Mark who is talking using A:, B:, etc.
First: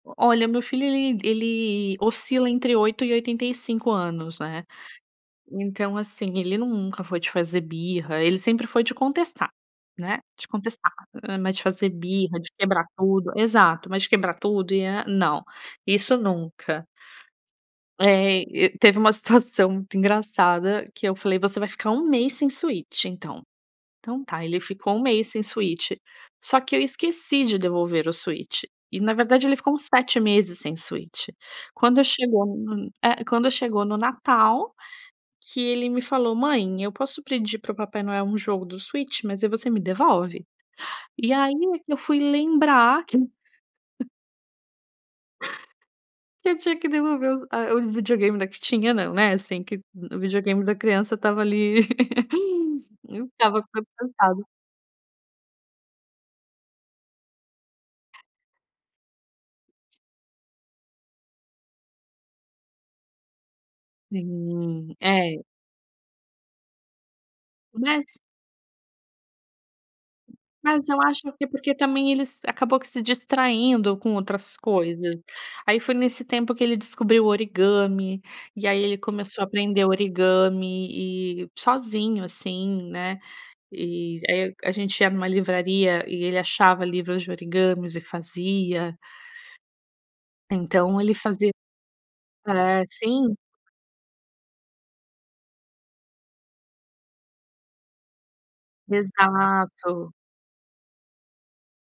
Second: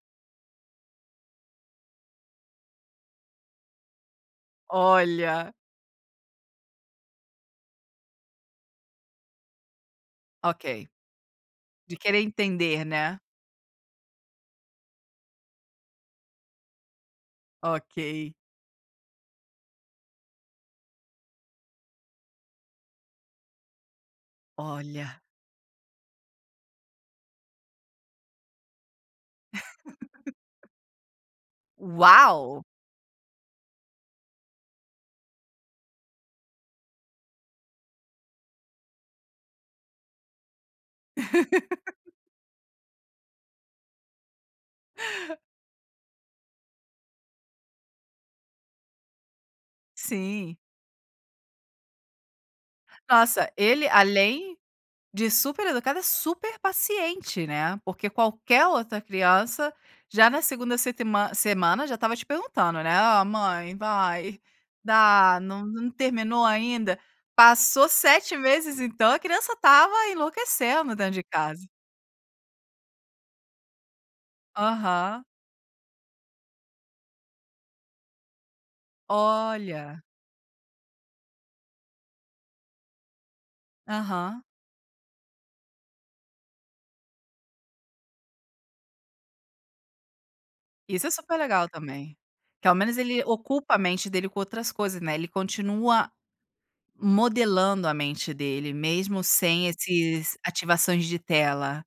A: Olha meu filho ele ele oscila entre 8 e 85 anos, né,
B: Olha!
A: então, assim, ele nunca foi de fazer birra, ele sempre foi de contestar, né, de
B: Ok.
A: contestar, hã, mas de fazer
B: De querer
A: birra, de
B: entender,
A: quebrar
B: né?
A: tudo exato, mas de quebrar tudo e a não, isso nunca.
B: Ok.
A: Eh, e teve uma situação muito engraçada, que eu falei: "Você vai ficar 1 mês sem Switch, então". Então tá, ele ficou 1
B: Olha.
A: mês sem Switch, só que eu esqueci de devolver o Switch, e na verdade ele ficou uns 7 meses sem Switch. Quando chegou
B: Uau!
A: no, eh, quando chegou no Natal, que ele me falou: "Mãe, eu posso pedir para o Papai Noel, um jogo do Switch? Mas aí você me devolve". E aí, eu fui lembrar que que eu tinha que devolver o a o videogame da que tinha não, né, assim, que o
B: Sim.
A: videogame da criança estava ali,
B: Nossa,
A: estava
B: ele,
A: [unintelligible]
B: além de super educado, é super paciente, né, porque qualquer outra criança já na 2º setman semana já estava te perguntando, né: "Ah, mãe,
A: Se
B: vai,
A: um
B: dá,
A: é.
B: não não terminou ainda?" Passou
A: Né.
B: 7 meses, então a criança estava
A: Mas
B: enlouquecendo
A: eu
B: dentro
A: acho
B: de
A: que,
B: casa.
A: porque também, ele se acabou que se distraindo com outras coisas.
B: Aham.
A: Aí foi nesse tempo, que ele descobriu o origami, e aí ele começou a aprender
B: Olha.
A: origami, e sozinho, assim, né, e
B: Aham.
A: aí a gente ia em uma livraria, e ele achava livros de origamis e fazia. Então,
B: Isso é
A: ele
B: super
A: fazia
B: legal também. Que, ao
A: é,
B: menos, ele
A: sim.
B: ocupa a mente dele, com outras coisas, né, ele continua modelando a mente dele, mesmo sem
A: Exato.
B: esses, ativações de tela.